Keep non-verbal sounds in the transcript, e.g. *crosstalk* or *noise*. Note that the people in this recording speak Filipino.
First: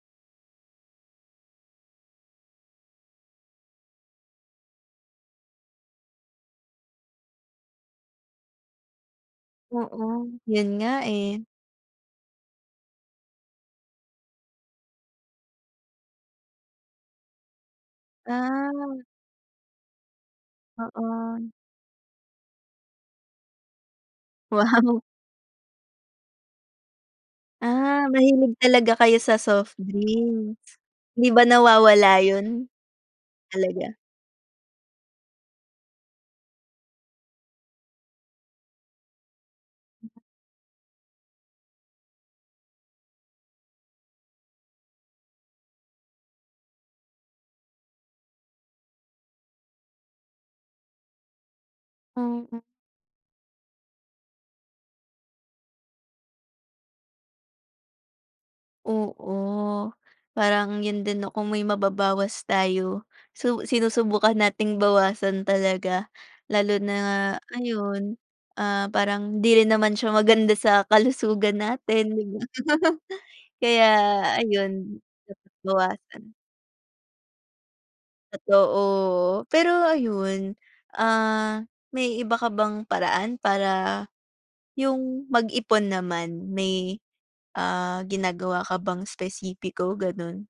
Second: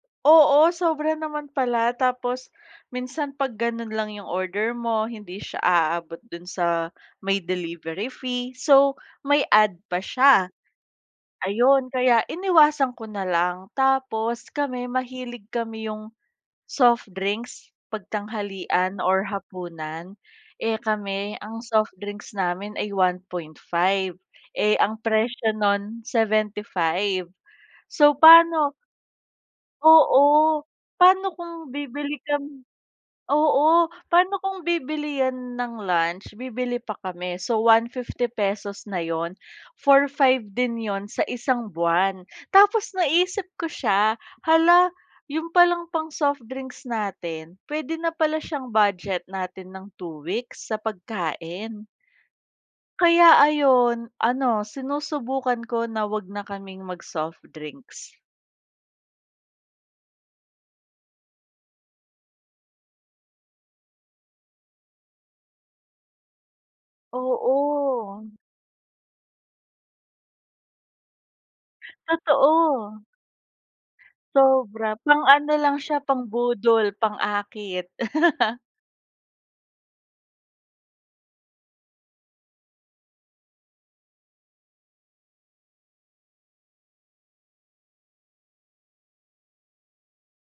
Oo, sobra naman pala. Tapos minsan 'pag ganun lang yung order mo. Hindi siya aabot dun sa may delivery fee, so may add pa Oo. siya. Yun nga, eh. Ayon kaya iniwasan ko na lang. Tapos kami mahilig kami yung soft drinks, 'pag tanghalian Ah. or hapunan. Eh, kami Oo. ang soft drinks namin ay 1.5. Eh, ang Wow. presyo nun 75, Ah, so mahilig paano talaga kayo sa soft Oo. drinks? 'Di Paano ba kung bibili nawawala kami yun? oo. Talaga. Paano kung bibili yan ng lunch, bibili pa kami, so ₱150 na yun, 4,500 din yun sa isang buwan. Tapos naisip ko siya, "Hala, yun palang pang soft drinks natin pwede na pala siyang budget natin ng 2 weeks sa pagkain." Mm. kaya ayun. Ano, sinusubukan ko na wag na kaming mag-soft drinks. Oo. Parang yun din 'no, kung may mababawas tayo, su sinusubukan nating bawasan talaga. Lalo na, ayun, Oo. ah, parang hindi rin naman siya maganda sa kalusugan natin, 'di ba? Totoo. *laughs* Kaya Sobra. ayun, Pang ano dapat lang siya, bawasan. pang-budol, pang-akit. *laughs* Totoo. Pero ayun, ah, may iba ka bang paraan para, yung mag ipon naman. May, ah, ginagawa ka bang espesipiko, ganun?